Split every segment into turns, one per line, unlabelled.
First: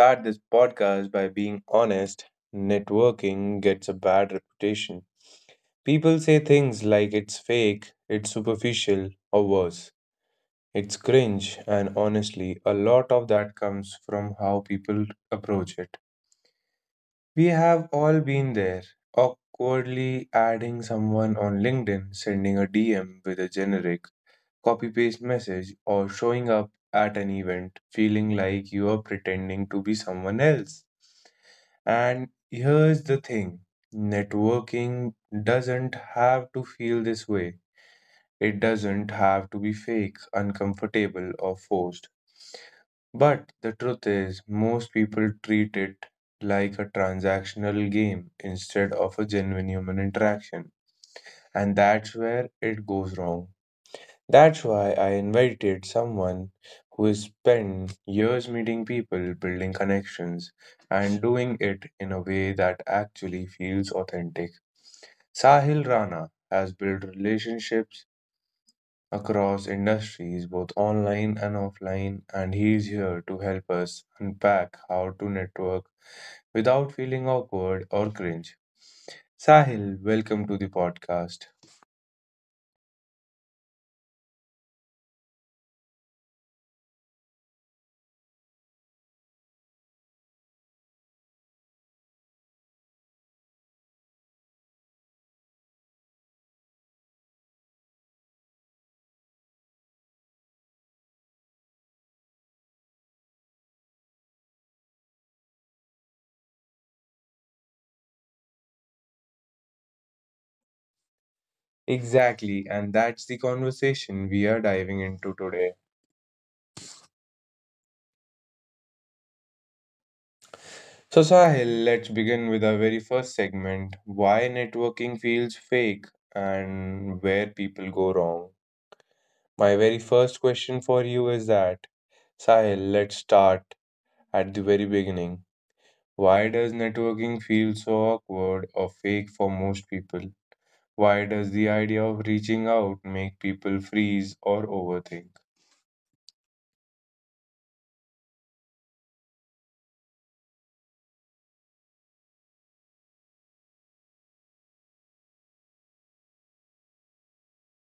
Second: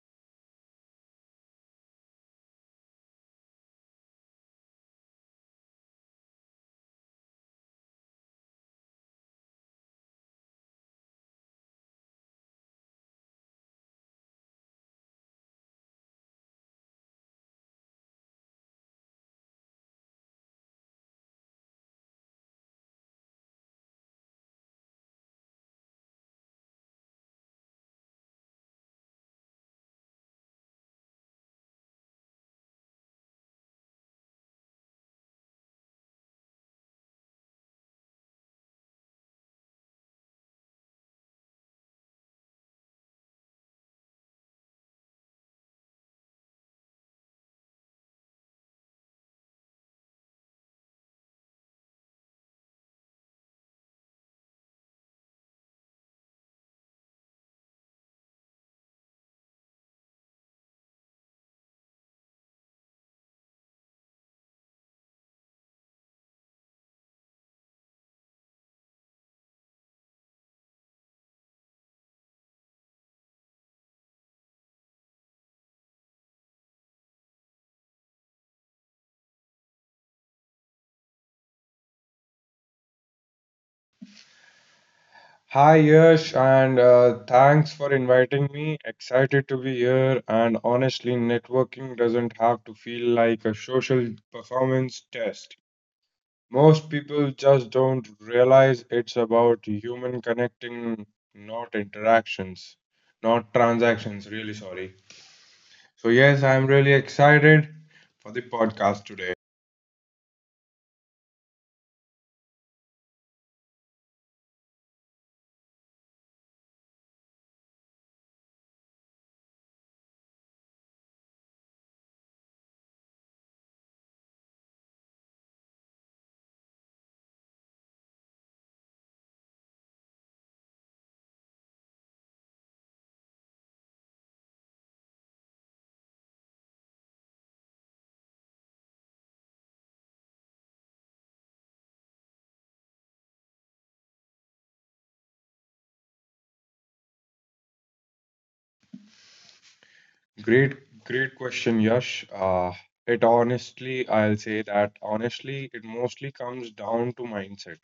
start this podcast by being honest. Networking gets a bad reputation. People say things like it's fake, it's superficial, or worse. It's cringe, and honestly, a lot of that comes from how people approach it. We have all been there. Awkwardly adding someone on LinkedIn, sending a DM with a generic copy paste message, or showing up at an event feeling like you are pretending to be someone else. And here's the thing, networking doesn't have to feel this way, it doesn't have to be fake, uncomfortable, or forced. But the truth is, most people treat it like a transactional game instead of a genuine human interaction. And that's where it goes wrong. That's why I invited someone who has spent years meeting people, building connections, and doing it in a way that actually feels authentic. Sahil Rana has built relationships across industries, both online and offline, and he's here to help us unpack how to network without feeling awkward or cringe. Sahil, welcome to the podcast.
Hi Yash, and thanks for inviting me. Excited to be here. And honestly, networking doesn't have to feel like a social performance test. Most people just don't realize it's about human connecting, not interactions, not transactions. Really sorry. So, yes, I'm really excited for the podcast today.
Exactly, and that's the conversation we are diving into today. So, Sahil, let's begin with our very first segment: why networking feels fake and where people go wrong. My very first question for you is that, Sahil, let's start at the very beginning. Why does networking feel so awkward or fake for most people? Why does the idea of reaching out make people freeze or overthink?
Great, great question, Yash. I'll say that honestly, it mostly comes down to mindset.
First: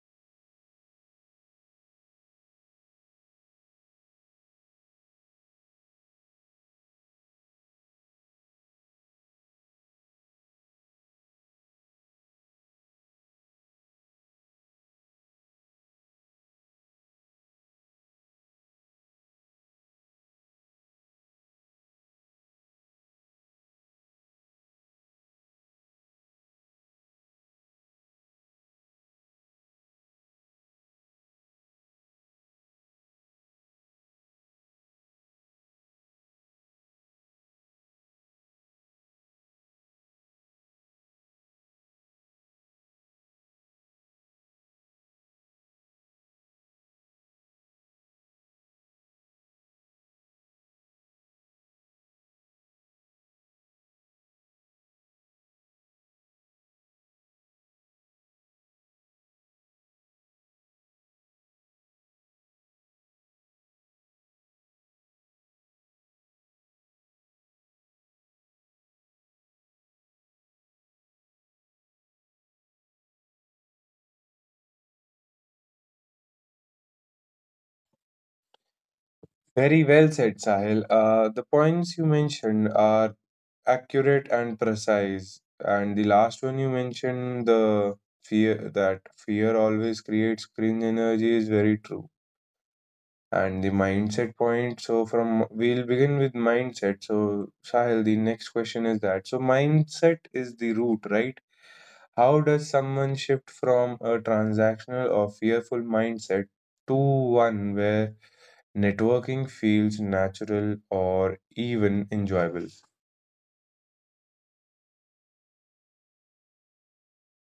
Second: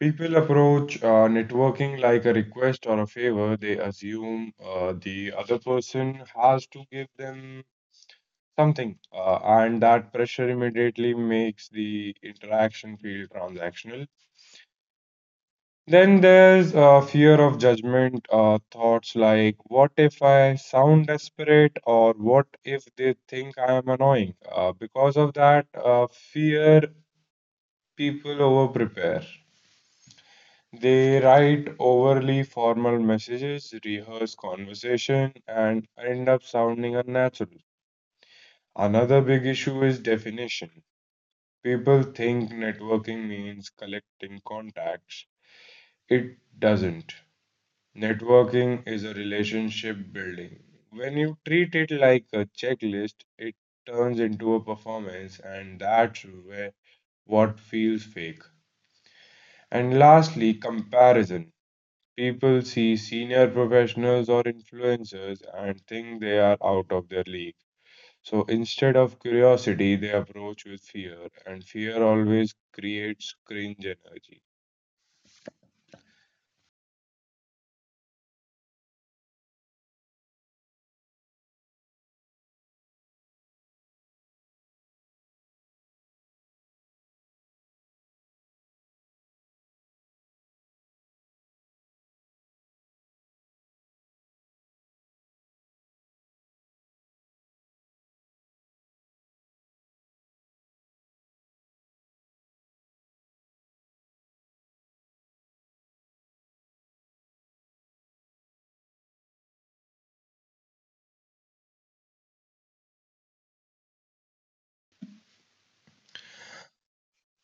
People approach networking like a request or a favor. They assume the other person has to give them something, and that pressure immediately makes the interaction feel transactional. Then there's fear of judgment, thoughts like, what if I sound desperate, or what if they think I am annoying? Because of that fear, people overprepare. They write overly formal messages, rehearse conversation, and end up sounding unnatural. Another big issue is definition. People think networking means collecting contacts. It doesn't. Networking is a relationship building. When you treat it like a checklist, it turns into a performance, and that's where what feels fake. And lastly, comparison. People see senior professionals or influencers and think they are out of their league. So instead of curiosity, they approach with fear, and fear always creates cringe energy.
Very well said, Sahil. The points you mentioned are accurate and precise. And the last one you mentioned, the fear, that fear always creates cringe energy, is very true. And the mindset point. So from, we'll begin with mindset. So Sahil, the next question is that. So mindset is the root, right? How does someone shift from a transactional or fearful mindset to one where networking feels natural or even enjoyable.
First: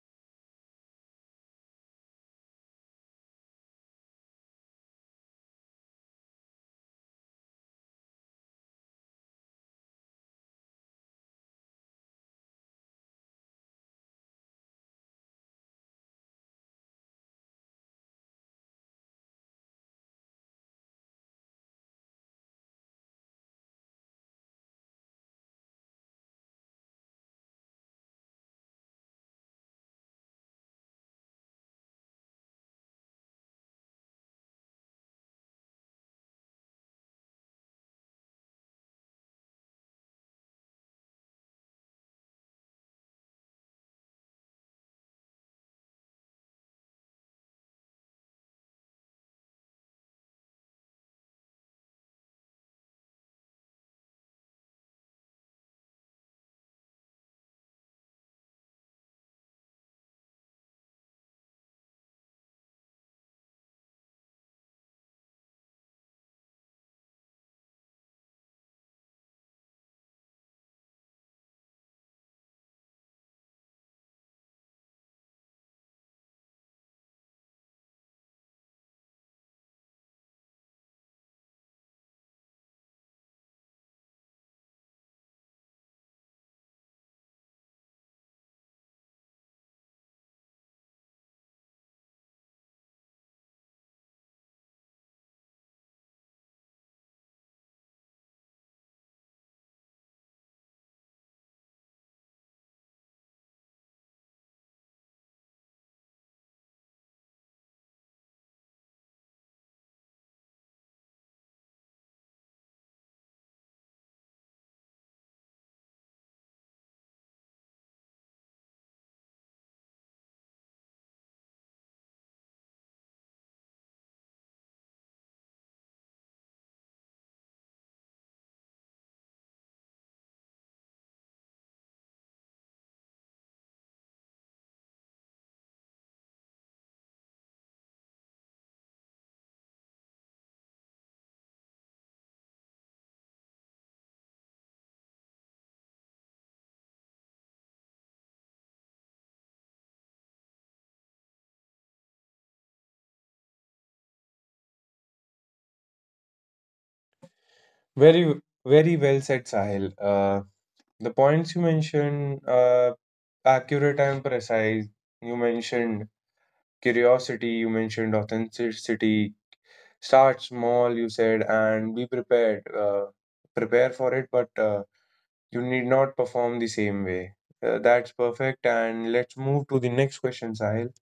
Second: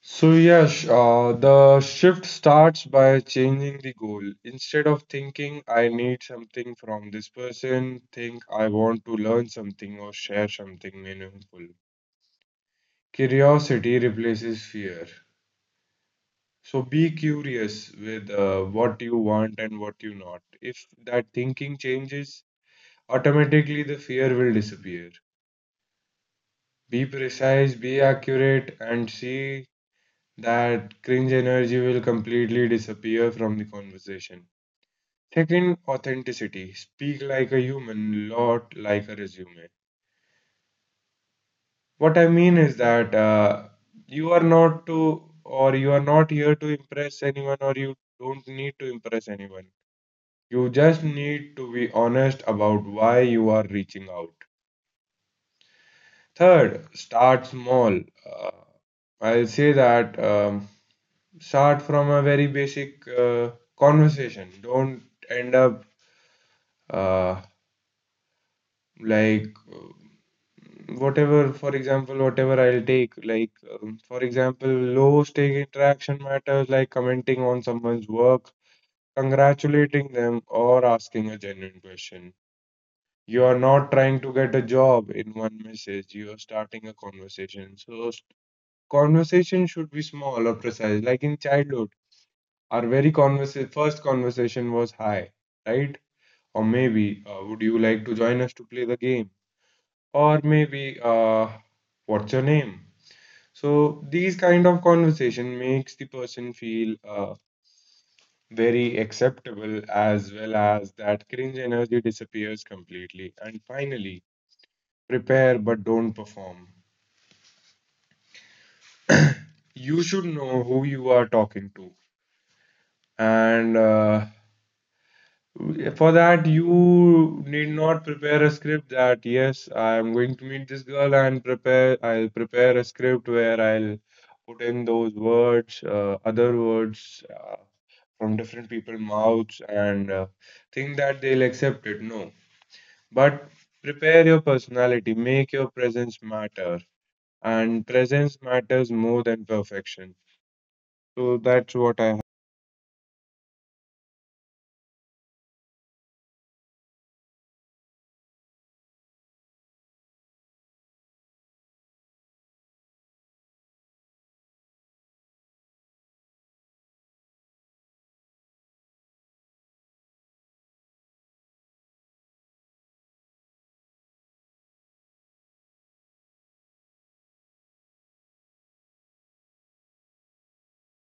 So, yes, the shift starts by changing the goal. Instead of thinking I need something from this person, think I want to learn something or share something meaningful. Curiosity replaces fear. So, be curious with what you want and what you not. If that thinking changes, automatically the fear will disappear. Be precise, be accurate, and see that cringe energy will completely disappear from the conversation. Second, authenticity. Speak like a human, not like a resume. What I mean is that you are not to, or you are not here to impress anyone, or you don't need to impress anyone. You just need to be honest about why you are reaching out. Third, start small. Uh, I'll say that start from a very basic conversation. Don't end up uh, like uh, for example, whatever I'll take, like, for example, low stake interaction matters like commenting on someone's work, congratulating them, or asking a genuine question. You are not trying to get a job in one message, you are starting a conversation. Conversation should be small or precise, like in childhood. Our first conversation was hi, right? Or maybe, would you like to join us to play the game? Or maybe, what's your name? So these kind of conversation makes the person feel very acceptable as well as that cringe energy disappears completely. And finally, prepare but don't perform. You should know who you are talking to and for that, you need not prepare a script that, yes, I'm going to meet this girl and prepare, I'll prepare a script where I'll put in those words, other words from different people's mouths and think that they'll accept it. No. But prepare your personality, make your presence matter. And presence matters more than perfection. So that's what I.
Very, very well said, Sahil. The points you mentioned, accurate and precise. You mentioned curiosity, you mentioned authenticity. Start small, you said, and be prepared. Prepare for it, but you need not perform the same way. That's perfect. And let's move to the next question, Sahil.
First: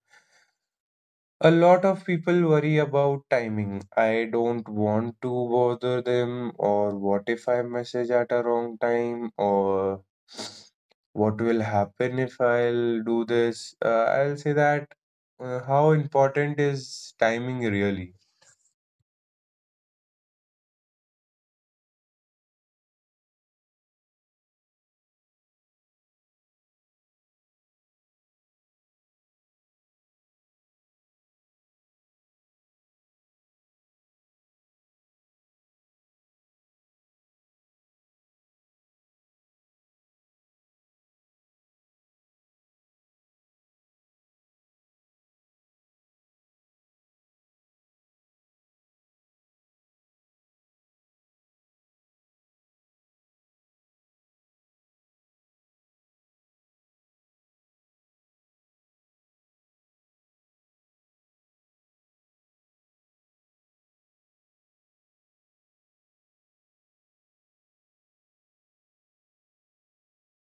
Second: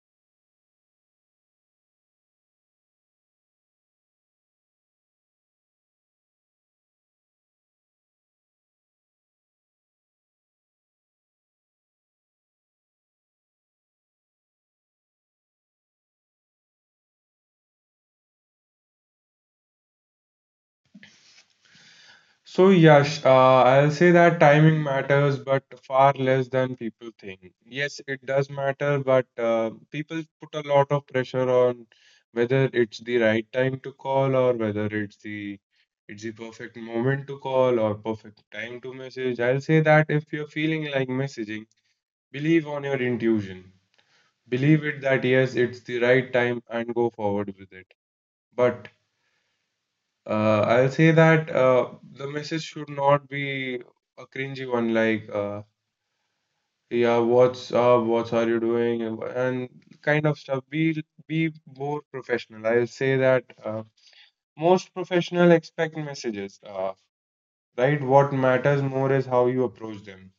A lot of people worry about timing. I don't want to bother them, or what if I message at a wrong time, or what will happen if I'll do this. I'll say that how important is timing really?
So, yes, I'll say that timing matters, but far less than people think. Yes, it does matter, but people put a lot of pressure on whether it's the right time to call or whether it's the perfect moment to call or perfect time to message. I'll say that if you're feeling like messaging, believe on your intuition. Believe it that yes, it's the right time and go forward with it. But I'll say that the message should not be a cringy one like yeah, what's up, what are you doing, and kind of stuff. Be more professional. I'll say that most professional expect messages, right? What matters more is how you approach them,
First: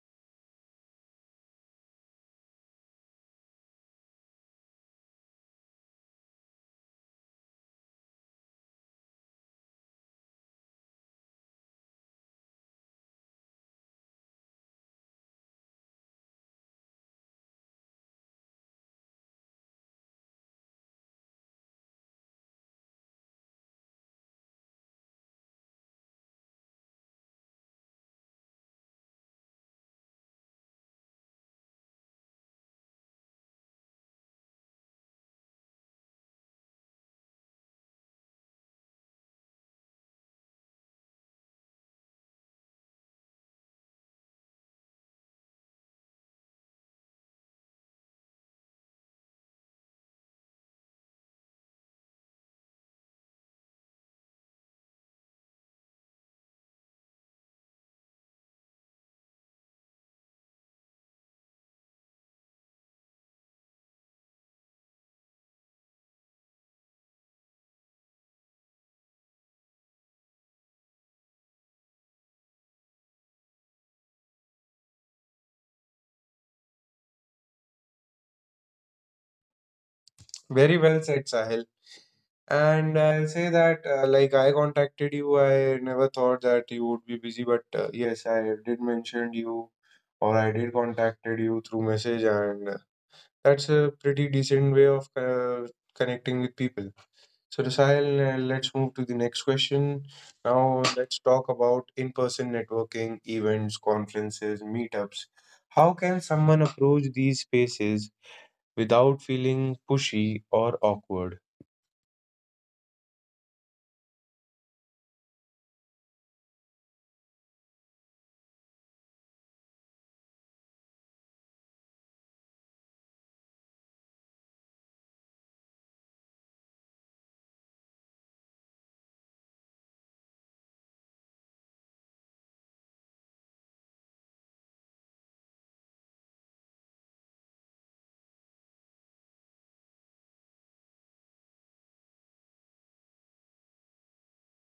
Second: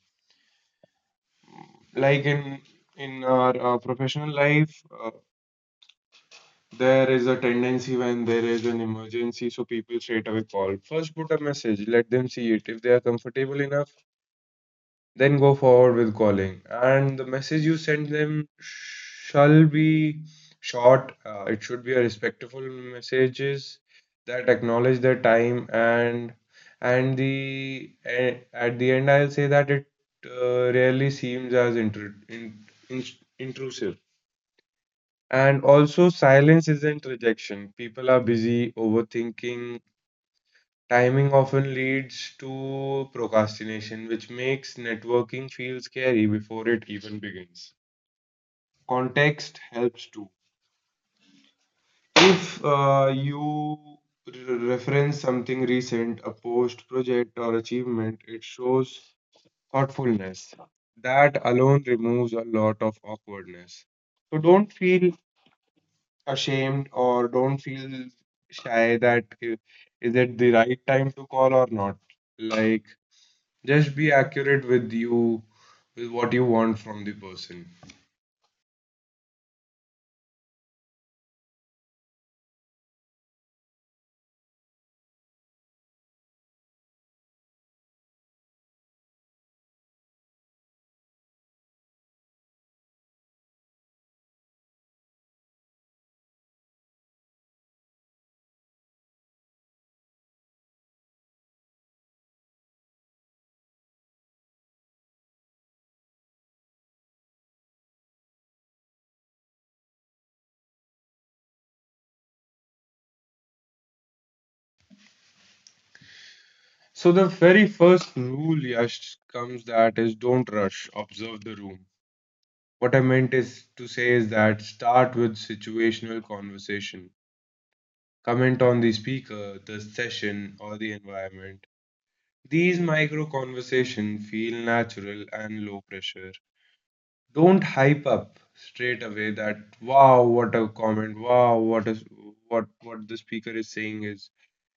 like in our professional life, there is a tendency when there is an emergency, so people straight away call, first put a message, let them see it, if they are comfortable enough, then go forward with calling. And the message you send them shall be short, it should be a respectful messages that acknowledge their time, and at the end I'll say that it rarely seems as intrusive. And also silence isn't rejection, people are busy overthinking. Timing often leads to procrastination, which makes networking feel scary before it even begins. Context helps too. If you reference something recent, a post, project, or achievement, it shows thoughtfulness. That alone removes a lot of awkwardness. So don't feel ashamed or don't feel shy that is it the right time to call or not. Like, just be accurate with you, with what you want from the person.
Very well said, Sahil. And I'll say that, like, I contacted you. I never thought that you would be busy, but yes, I did mention you, or I did contacted you through message, and that's a pretty decent way of connecting with people. So, Rasail, let's move to the next question. Now, let's talk about in person networking, events, conferences, meetups. How can someone approach these spaces without feeling pushy or awkward?
So the very first rule, Yash, comes that is don't rush, observe the room. What I meant is to say is that start with situational conversation. Comment on the speaker, the session, or the environment. These micro conversations feel natural and low pressure. Don't hype up straight away that wow, what a comment, wow, what the speaker is saying is.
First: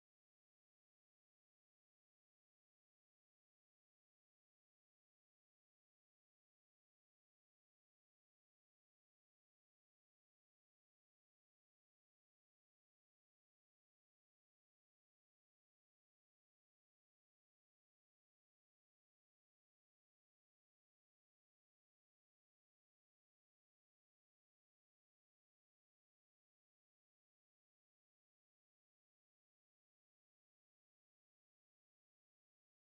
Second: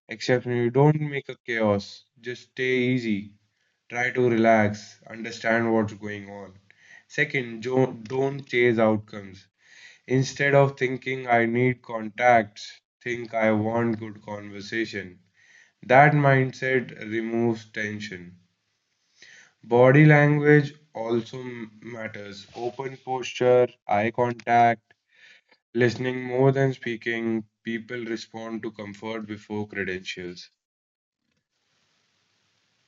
Except you don't make a chaos, just stay easy, try to relax, understand what's going on. Second, don't chase outcomes. Instead of thinking I need contacts, think I want good conversation. That mindset removes tension. Body language also matters. Open posture, eye contact, listening more than speaking. People respond to comfort before credentials.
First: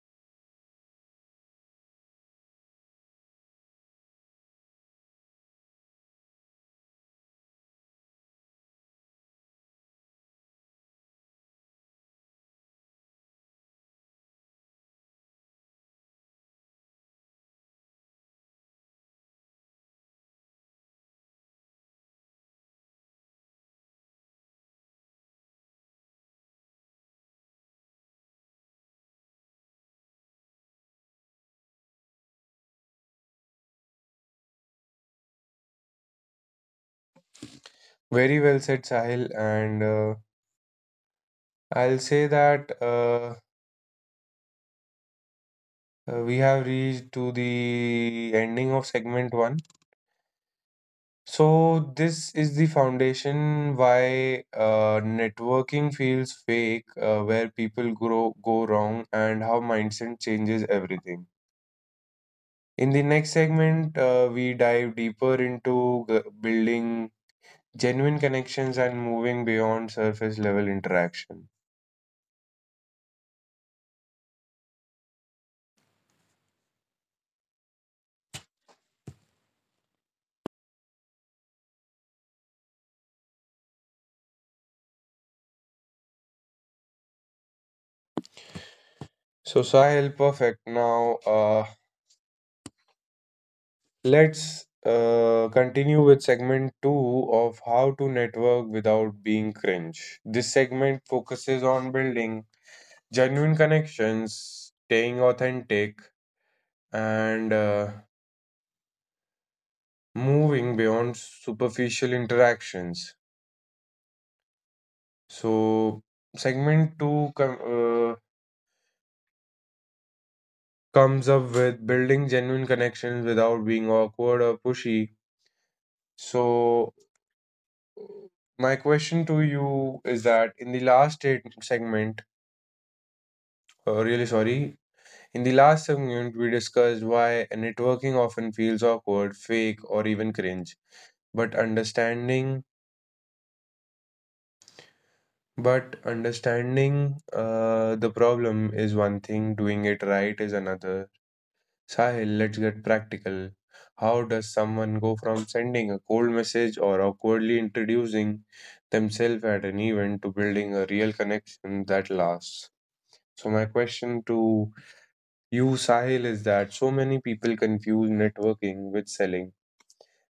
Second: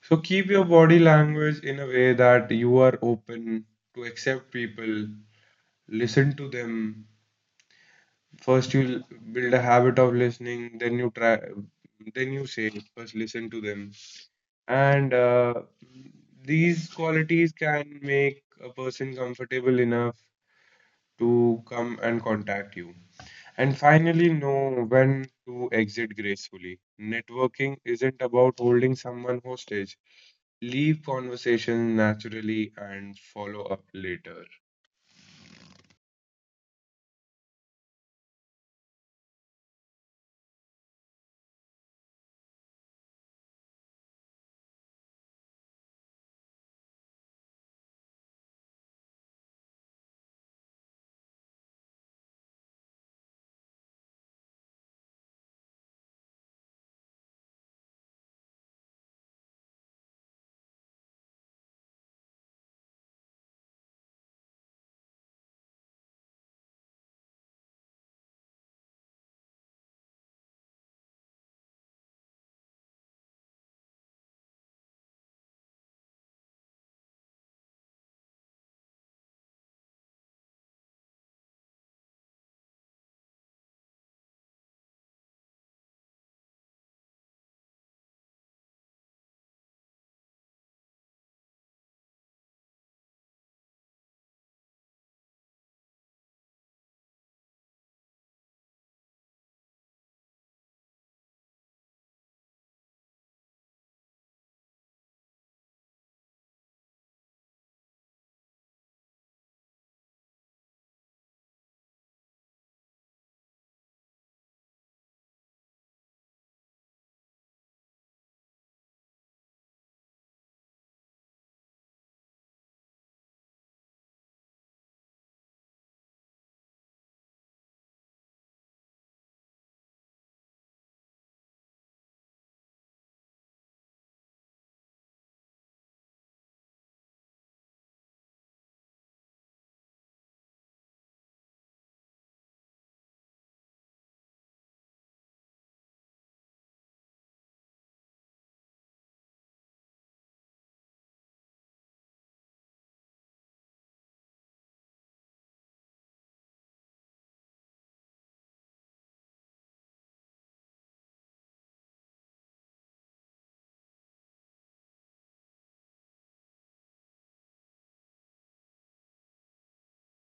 So keep your body language in a way that you are open to accept people, listen to them. First you build a habit of listening, then you say first listen to them. And these qualities can make a person comfortable enough to come and contact you. And finally, know when to exit gracefully. Networking isn't about holding someone hostage. Leave conversation naturally and follow up later.
Very well said, Sahil. And I'll say that we have reached to the ending of segment one. So this is the foundation why networking feels fake, where people grow go wrong, and how mindset changes everything. In the next segment, we dive deeper into building genuine connections and moving beyond surface level interaction. So Sahil, perfect. Now, let's continue with segment two of how to network without being cringe. This segment focuses on building genuine connections, staying authentic, and moving beyond superficial interactions. So, segment two comes up with building genuine connections without being awkward or pushy. So, my question to you is that, in the last segment, really sorry, in the last segment, we discussed why networking often feels awkward, fake, or even cringe. But understanding But understanding the problem is one thing, doing it right is another. Sahil, let's get practical. How does someone go from sending a cold message or awkwardly introducing themselves at an event to building a real connection that lasts? So, my question to you, Sahil, is that so many people confuse networking with selling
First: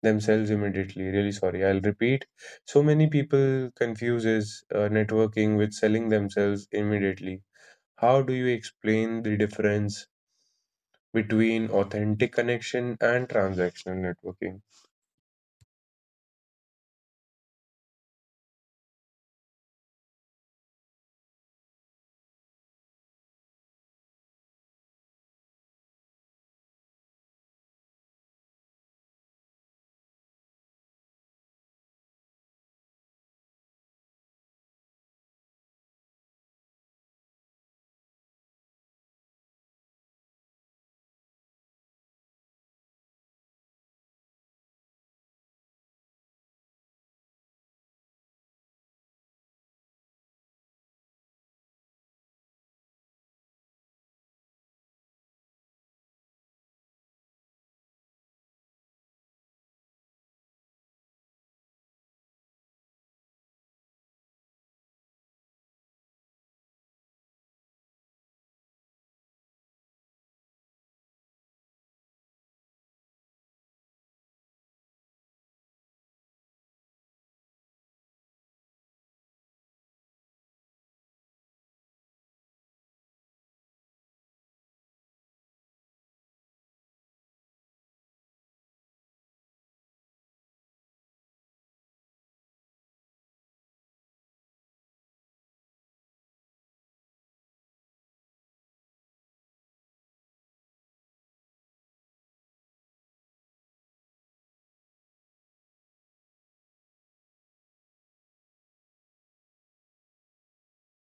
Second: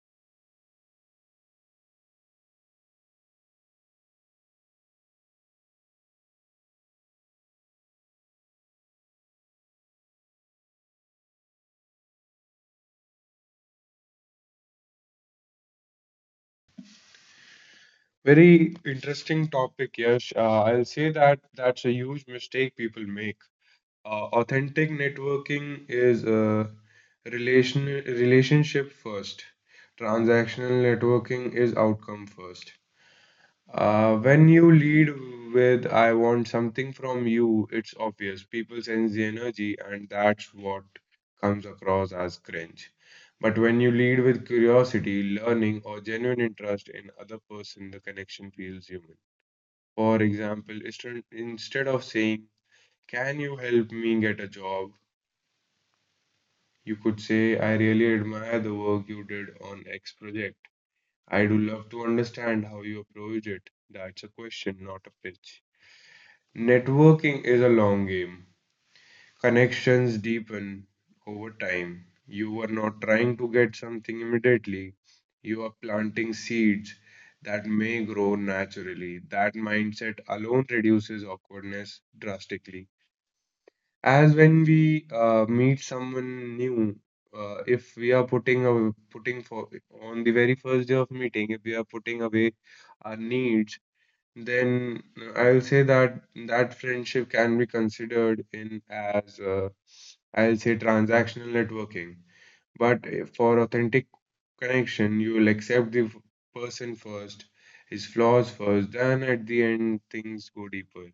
themselves immediately. Really sorry. I'll repeat. So many people confuses networking with selling themselves immediately. How do you explain the difference between authentic connection and transactional networking?
Very interesting topic, Yash. I'll say that that's a huge mistake people make. Authentic networking is relationship first. Transactional networking is outcome first. When you lead with, I want something from you, it's obvious. People sense the energy, and that's what comes across as cringe. But when you lead with curiosity, learning, or genuine interest in other person, the connection feels human. For example, instead of saying, can you help me get a job? You could say, I really admire the work you did on X project. I do love to understand how you approach it. That's a question, not a pitch. Networking is a long game. Connections deepen over time. You are not trying to get something immediately. You are planting seeds that may grow naturally. That mindset alone reduces awkwardness drastically. As when we meet someone new, if we are putting for on the very first day of meeting, if we are putting away our needs, then I will say that that friendship can be considered in as I'll say transactional networking. But for authentic connection, you will accept the person first, his flaws first, then at the end things go deeper.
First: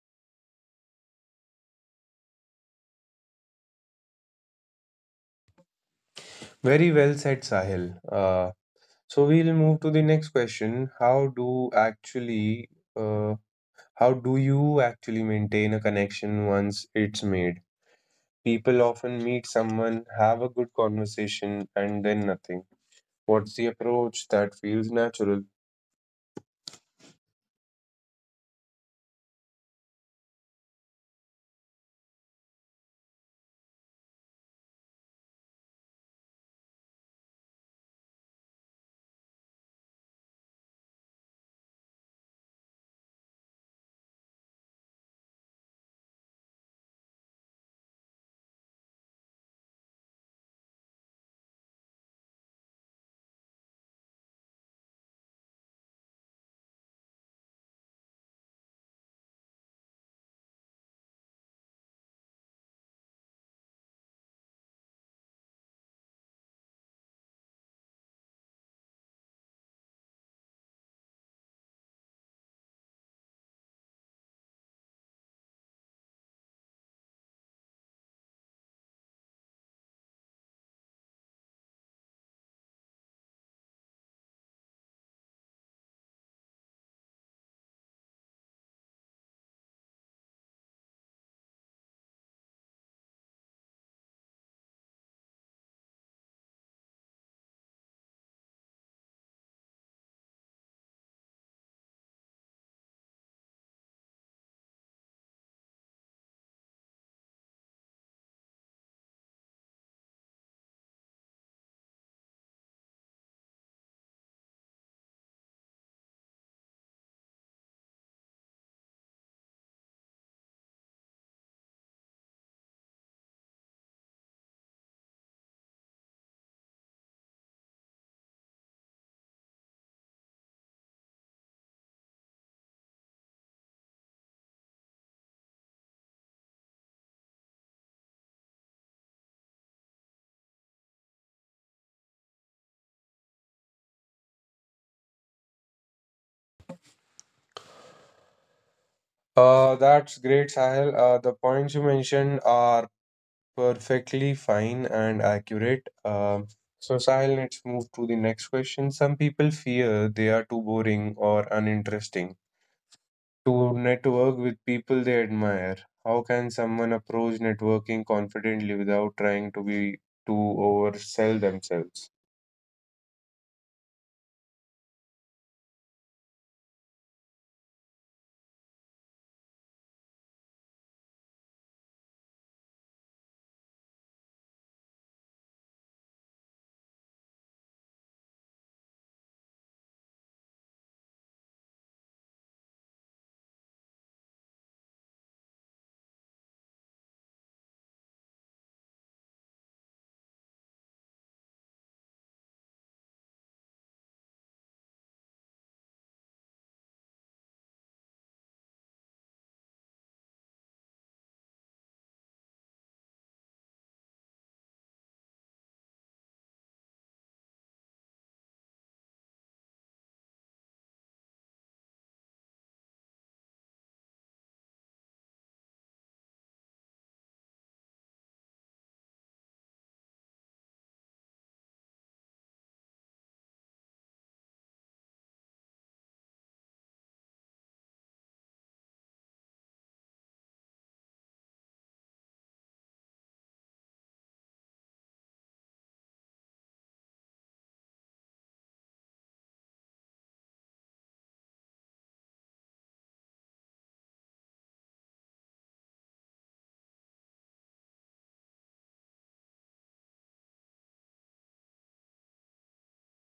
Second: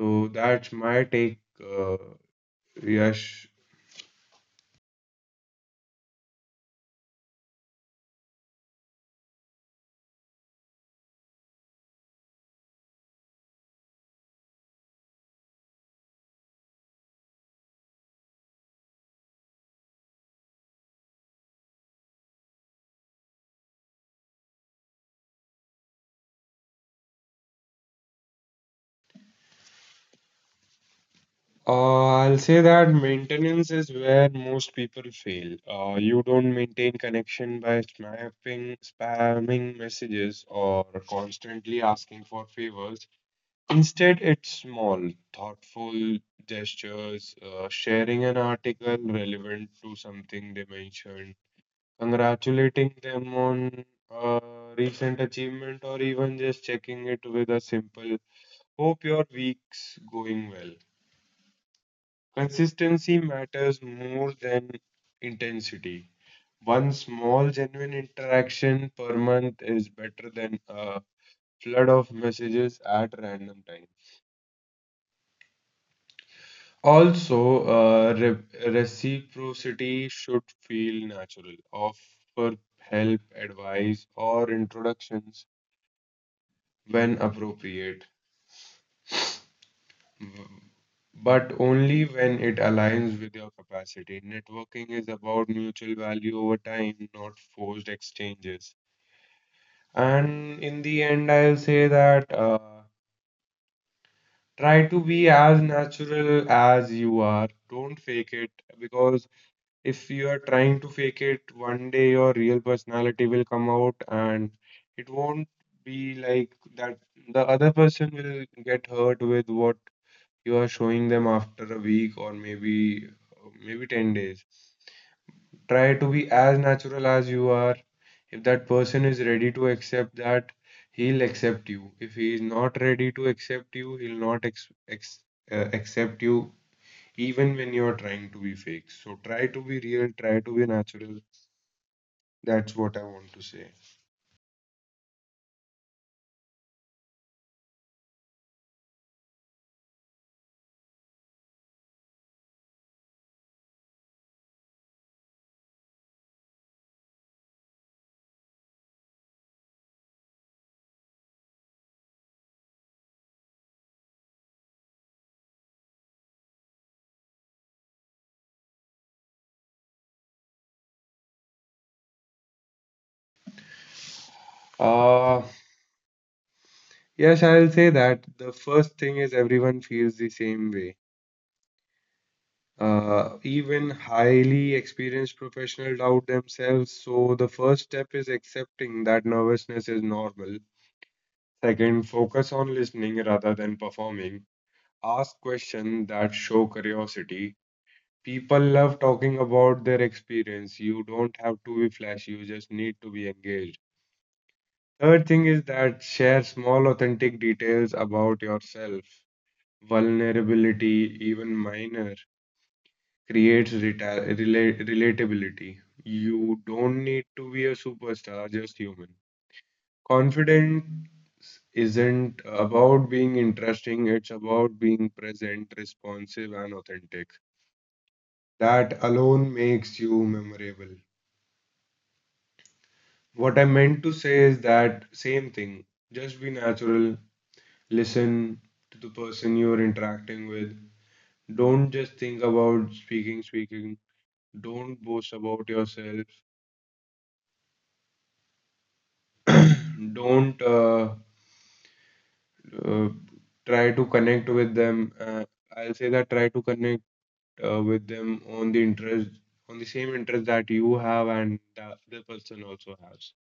So that's my take, Yash.
Very well said, Sahil. So we'll move to the next question. Uh, how do you actually maintain a connection once it's made? People often meet someone, have a good conversation, and then nothing. What's the approach that feels natural?
I'll say that maintenance is where most people fail. You don't maintain connection by snapping, spamming messages, or constantly asking for favors. Instead, it's small, thoughtful gestures, sharing an article relevant to something they mentioned, congratulating them on a recent achievement, or even just checking it with a simple, hope your week's going well. Consistency matters more than intensity. One small, genuine interaction per month is better than a flood of messages at random times. Also, reciprocity should feel natural. Offer help, advice, or introductions when appropriate, w- but only when it aligns with your capacity. Networking is about mutual value over time, not forced exchanges. And in the end, I'll say that try to be as natural as you are. Don't fake it, because if you are trying to fake it, one day your real personality will come out and it won't be like that. The other person will get hurt with what you are showing them after a week or maybe 10 days. Try to be as natural as you are. If that person is ready to accept that, he'll accept you. If he is not ready to accept you, he'll not ex ex accept you even when you're trying to be fake. So try to be real, try to be natural. That's what I want to say.
That's great, Sahil. The points you mentioned are perfectly fine and accurate. So, Sahil, let's move to the next question. Some people fear they are too boring or uninteresting to network with people they admire. How can someone approach networking confidently without trying to be to oversell themselves?
Uh, yes, I'll say that. The first thing is everyone feels the same way. Even highly experienced professionals doubt themselves. So the first step is accepting that nervousness is normal. Second, focus on listening rather than performing. Ask questions that show curiosity. People love talking about their experience. You don't have to be flashy, you just need to be engaged. Third thing is that share small, authentic details about yourself. Vulnerability, even minor, creates relatability. You don't need to be a superstar, just human. Confidence isn't about being interesting, it's about being present, responsive, and authentic. That alone makes you memorable. What I meant to say is that same thing. Just be natural, listen to the person you're interacting with. Don't just think about speaking. Don't boast about yourself. Don't uh, Try to connect with them. I'll say that try to connect with them on the interest on the same interest that you have and the other person also has.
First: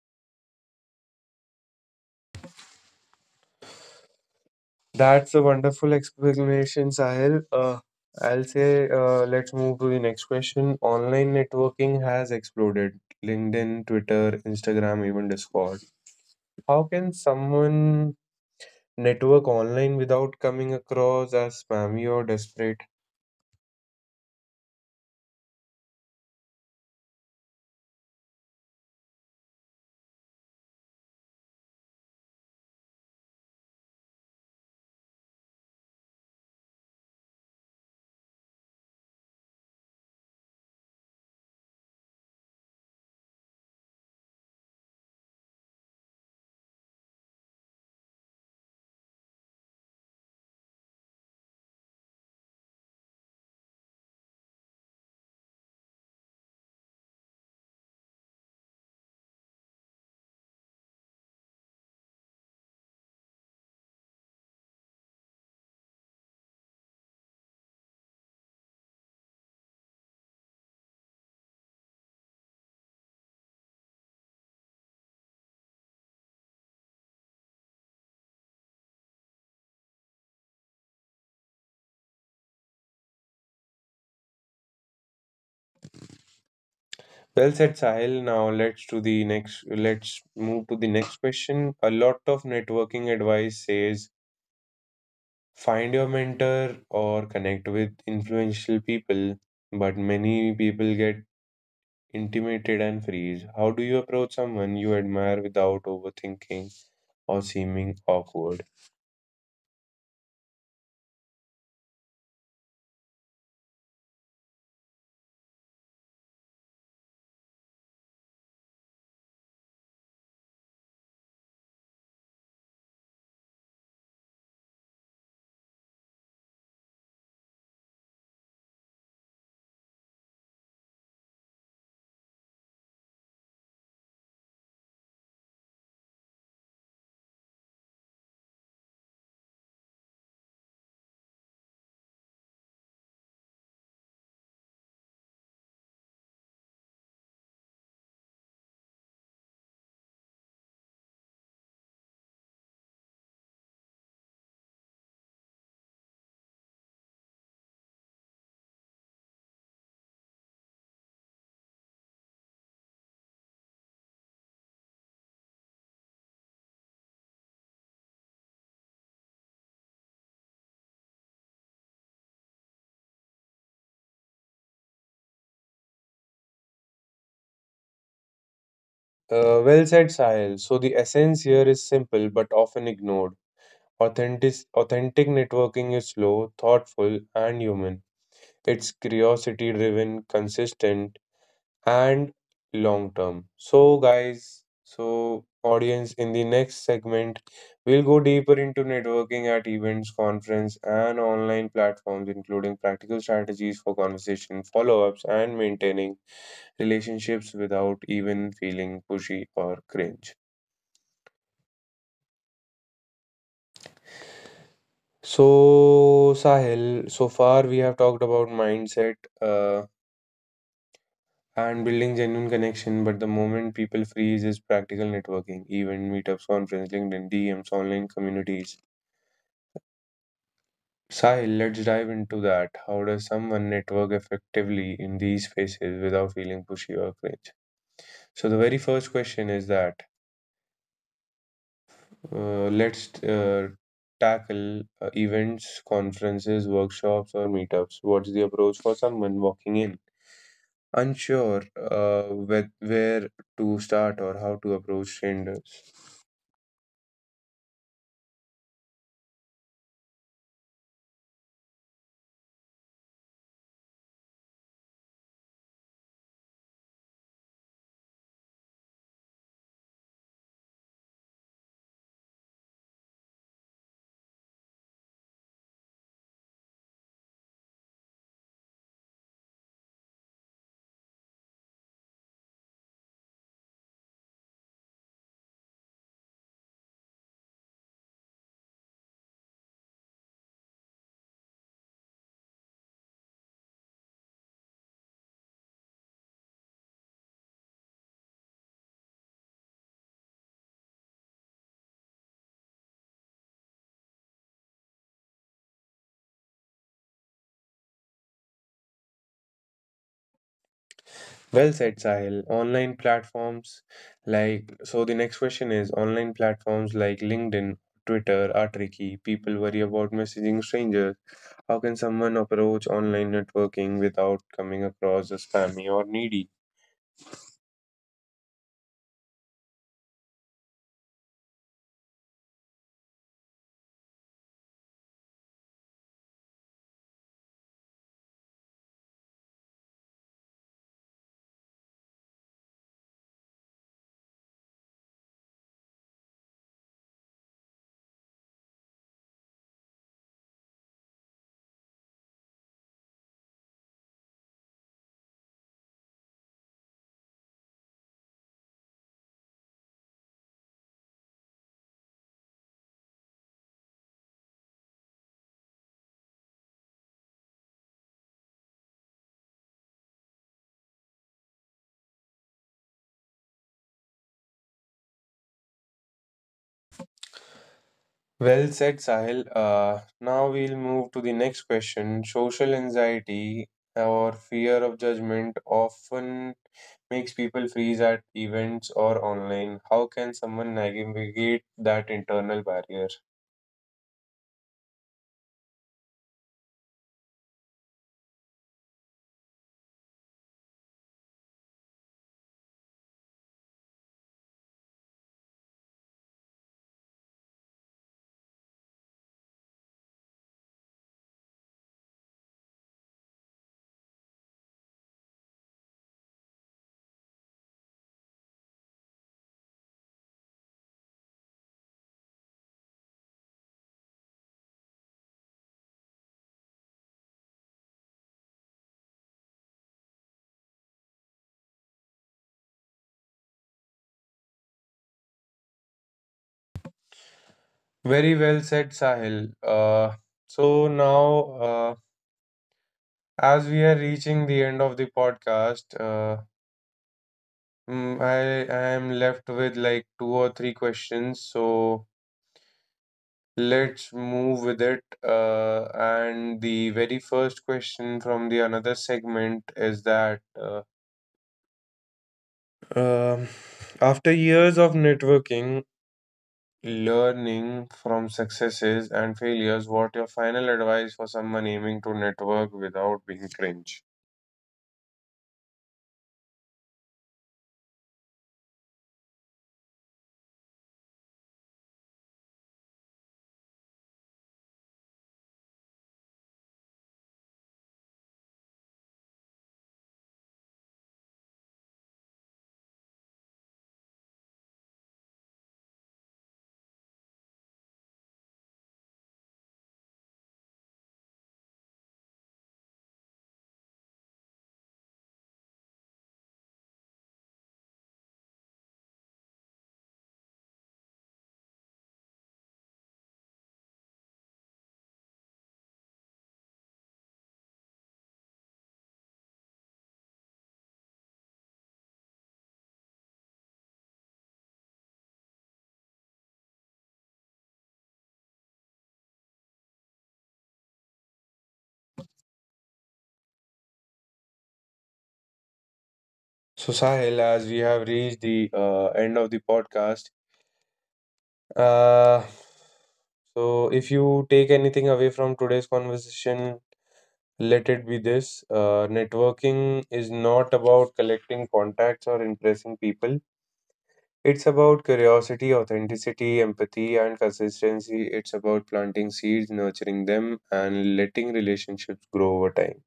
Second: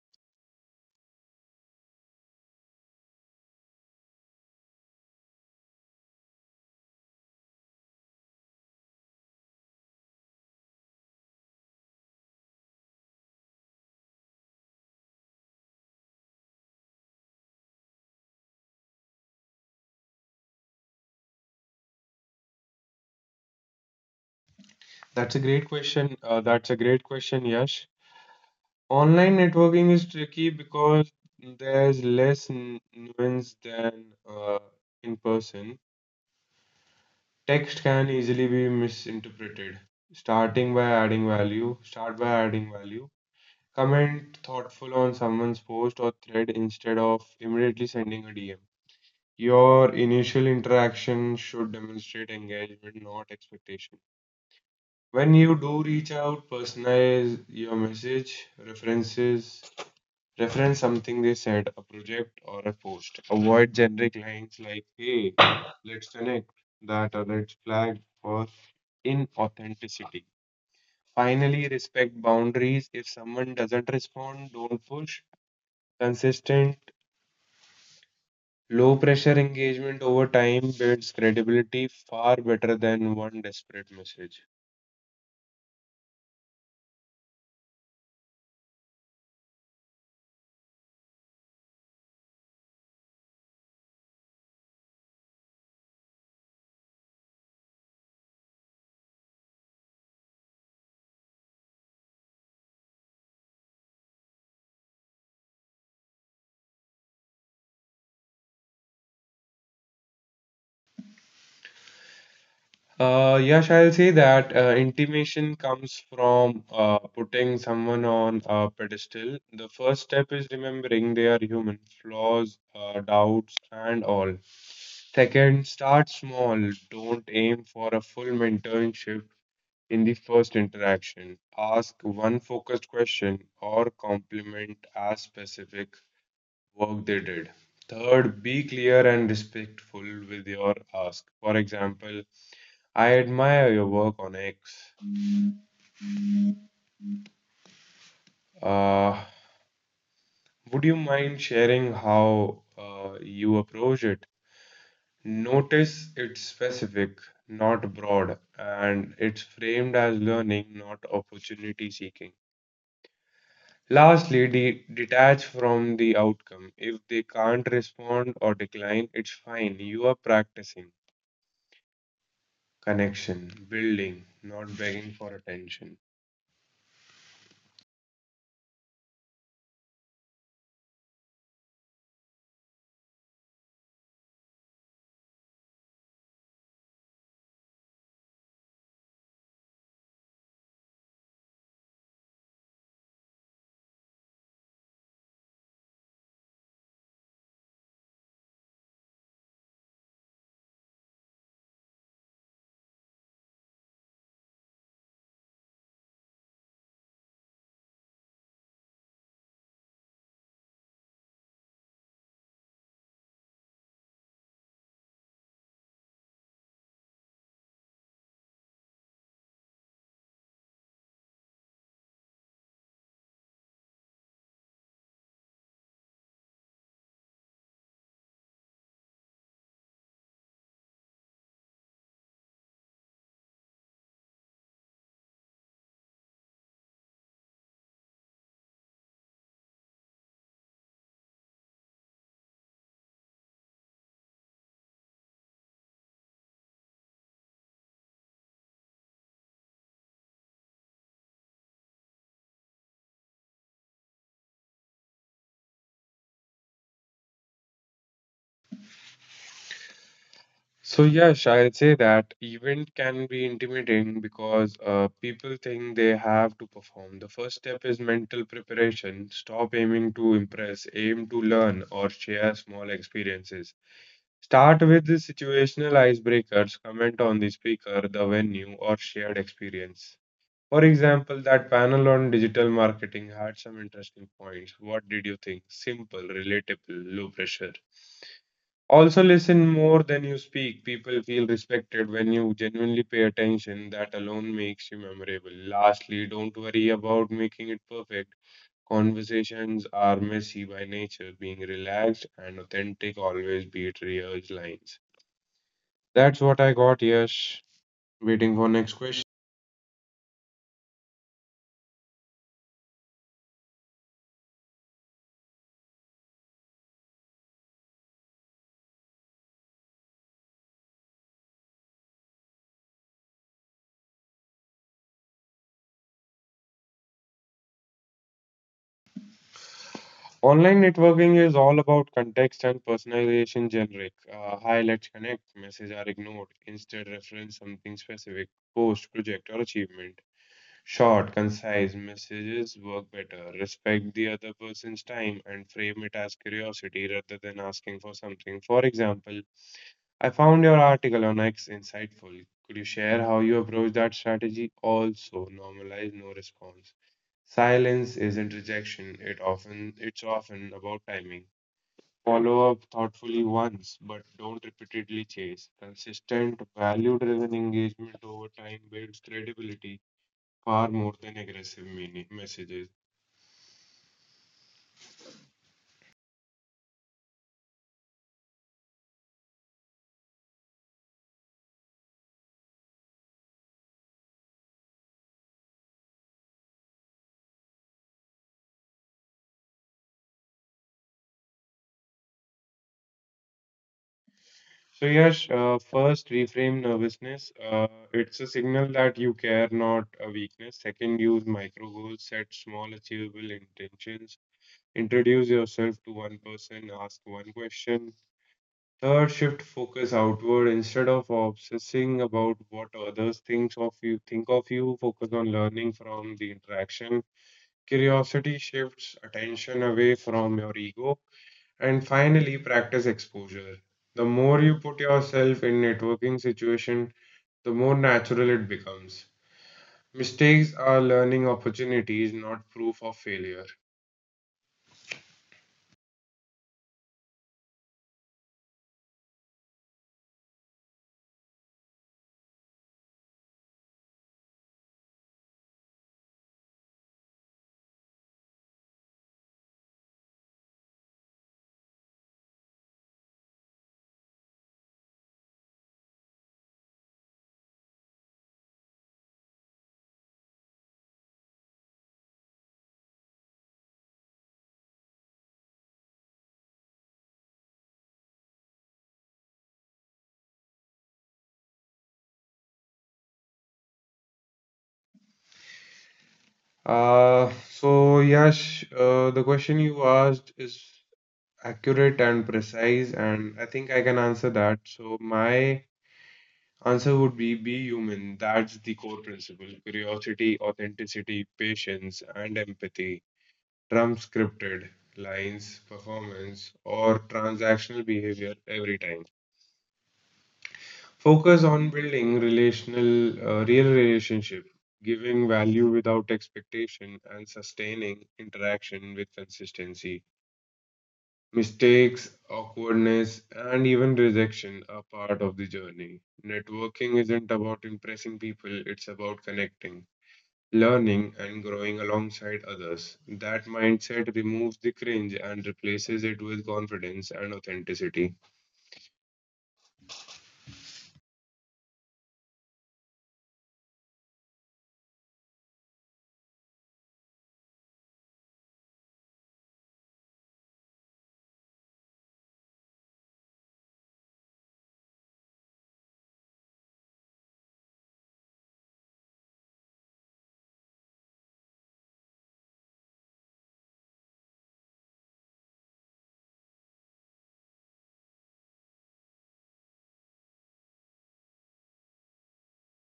That's a wonderful explanation, Sahil. I'll say, let's move to the next question. Online networking has exploded. LinkedIn, Twitter, Instagram, even Discord. How can someone network online without coming across as spammy or desperate?
That's a great question, Yash. Online networking is tricky because there's less nuance than, in person. Text can easily be misinterpreted. Start by adding value. Comment thoughtful on someone's post or thread instead of immediately sending a DM. Your initial interaction should demonstrate engagement, not expectation. When you do reach out, personalize your message, reference something they said, a project or a post. Avoid generic lines like, hey, let's connect, that or let's flag for inauthenticity. Finally, respect boundaries. If someone doesn't respond, don't push. Consistent low pressure engagement over time builds credibility far better than one desperate message.
Well said, Sahil. Now let's to the next. Let's move to the next question. A lot of networking advice says find your mentor or connect with influential people, but many people get intimated and freeze. How do you approach someone you admire without overthinking or seeming awkward?
Yash, I'll say that intimation comes from, putting someone on a pedestal. The first step is remembering they are human, flaws, doubts, and all. Second, start small. Don't aim for a full mentorship in the first interaction. Ask one focused question or compliment as specific work they did. Third, be clear and respectful with your ask. For example, I admire your work on X. Uh, would you mind sharing how, you approach it? Notice it's specific, not broad, and it's framed as learning, not opportunity seeking. Lastly, detach from the outcome. If they can't respond or decline, it's fine. You are practicing connection, building, not begging for attention.
Well said, Sahil. So the essence here is simple but often ignored. Authentic networking is slow, thoughtful, and human. It's curiosity driven, consistent, and long term. So, guys, so audience, in the next segment, we'll go deeper into networking at events, conference, and online platforms, including practical strategies for conversation, follow ups, and maintaining relationships without even feeling pushy or cringe. So, Sahil, so far we have talked about mindset, uh, and building genuine connection. But the moment people freeze is practical networking, event meetups, conference, LinkedIn, DMs, online communities. Sahil, let's dive into that. How does someone network effectively in these spaces without feeling pushy or cringe? So the very first question is that let's tackle events, conferences, workshops, or meetups. What's the approach for someone walking in? Unsure with where to start or how to approach strangers.
So, yes, I'll say that event can be intimidating because, people think they have to perform. The first step is mental preparation. Stop aiming to impress, aim to learn or share small experiences. Start with the situational icebreakers, comment on the speaker, the venue, or shared experience. For example, that panel on digital marketing had some interesting points. What did you think? Simple, relatable, low pressure. Also, listen more than you speak. People feel respected when you genuinely pay attention. That alone makes you memorable. Lastly, don't worry about making it perfect. Conversations are messy by nature. Being relaxed and authentic always beat rehearsed lines. That's what I got, Yash. Waiting for next question.
Well said, Sahil. So the next question is, online platforms like LinkedIn, Twitter are tricky. People worry about messaging strangers. How can someone approach online networking without coming across as spammy or needy?
Online networking is all about context and personalization generic. Hi, let's connect. Messages are ignored. Instead, reference something specific, post, project, or achievement. Short, concise messages work better. Respect the other person's time and frame it as curiosity rather than asking for something. For example, I found your article on X insightful. Could you share how you approach that strategy? Also, normalize no response. Silence isn't rejection. It's often about timing. Follow up thoughtfully once, but don't repeatedly chase. Consistent, value-driven engagement over time builds credibility far more than aggressive meaning messages.
Well said, Sahil. Now we'll move to the next question. Social anxiety or fear of judgment often makes people freeze at events or online. How can someone navigate that internal barrier?
So yes, first reframe nervousness. It's a signal that you care, not a weakness. Second, use micro goals, set small achievable intentions. Introduce yourself to one person, ask one question. Third, shift focus outward instead of obsessing about what others thinks of you. Think of you. Focus on learning from the interaction. Curiosity shifts attention away from your ego. And finally, practice exposure. The more you put yourself in networking situation, the more natural it becomes. Mistakes are learning opportunities, not proof of failure.
Very well said, Sahil. So now, uh, as we are reaching the end of the podcast, I am left with like two or three questions. So let's move with it. And the very first question from the another segment is that um, after years of networking, learning from successes and failures, what your final advice for someone aiming to network without being cringe?
So Yash, the question you asked is accurate and precise, and I think I can answer that. So my answer would be human. That's the core principle. Curiosity, authenticity, patience, and empathy. Transcripted lines, performance, or transactional behavior every time. Focus on building relational, real relationship, giving value without expectation, and sustaining interaction with consistency. Mistakes, awkwardness, and even rejection are part of the journey. Networking isn't about impressing people, it's about connecting, learning and growing alongside others. That mindset removes the cringe and replaces it with confidence and authenticity.
So Sahil, as we have reached the end of the podcast, uh, so if you take anything away from today's conversation, let it be this: networking is not about collecting contacts or impressing people. It's about curiosity, authenticity, empathy, and consistency. It's about planting seeds, nurturing them, and letting relationships grow over time.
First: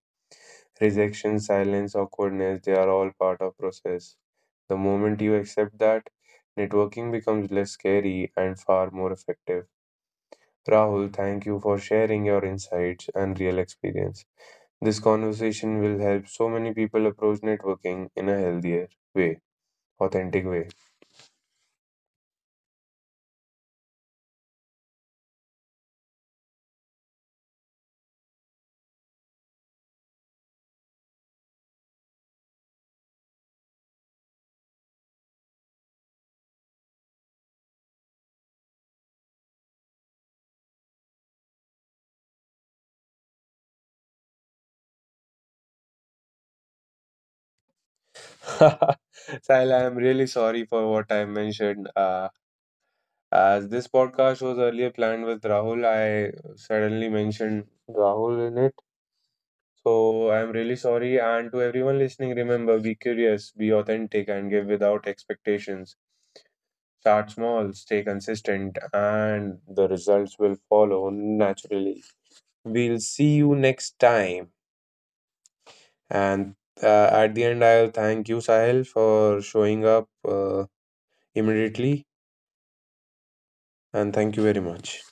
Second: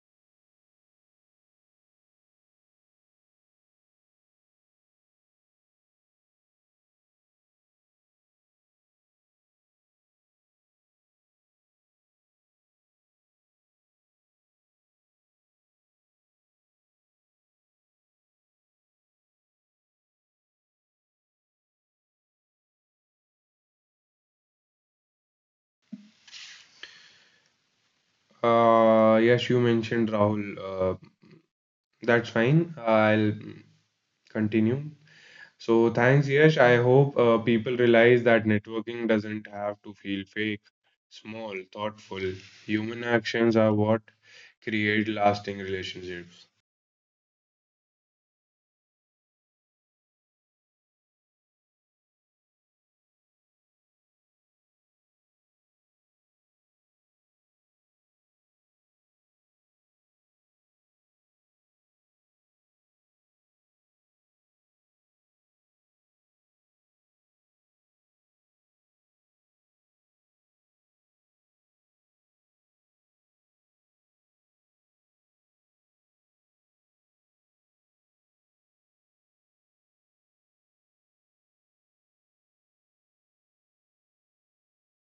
Rejection, silence, awkwardness, they are all part of process. The moment you accept that, networking becomes less scary and far more effective. Rahul, thank you for sharing your insights and real experience. This conversation will help so many people approach networking in a healthier way, authentic way.
Yes, you mentioned Rahul. That's fine. I'll continue. So thanks, Yash. I hope, people realize that networking doesn't have to feel fake. Small, thoughtful, human actions are what create lasting relationships.
Sahil, I am really sorry for what I mentioned. As this podcast was earlier planned with Rahul, I suddenly mentioned Rahul in it. So I am really sorry. And to everyone listening, remember, be curious, be authentic, and give without expectations. Start small, stay consistent, and the results will follow naturally. We'll see you next time. And at the end, I'll thank you, Sahil, for showing up immediately. And thank you very much.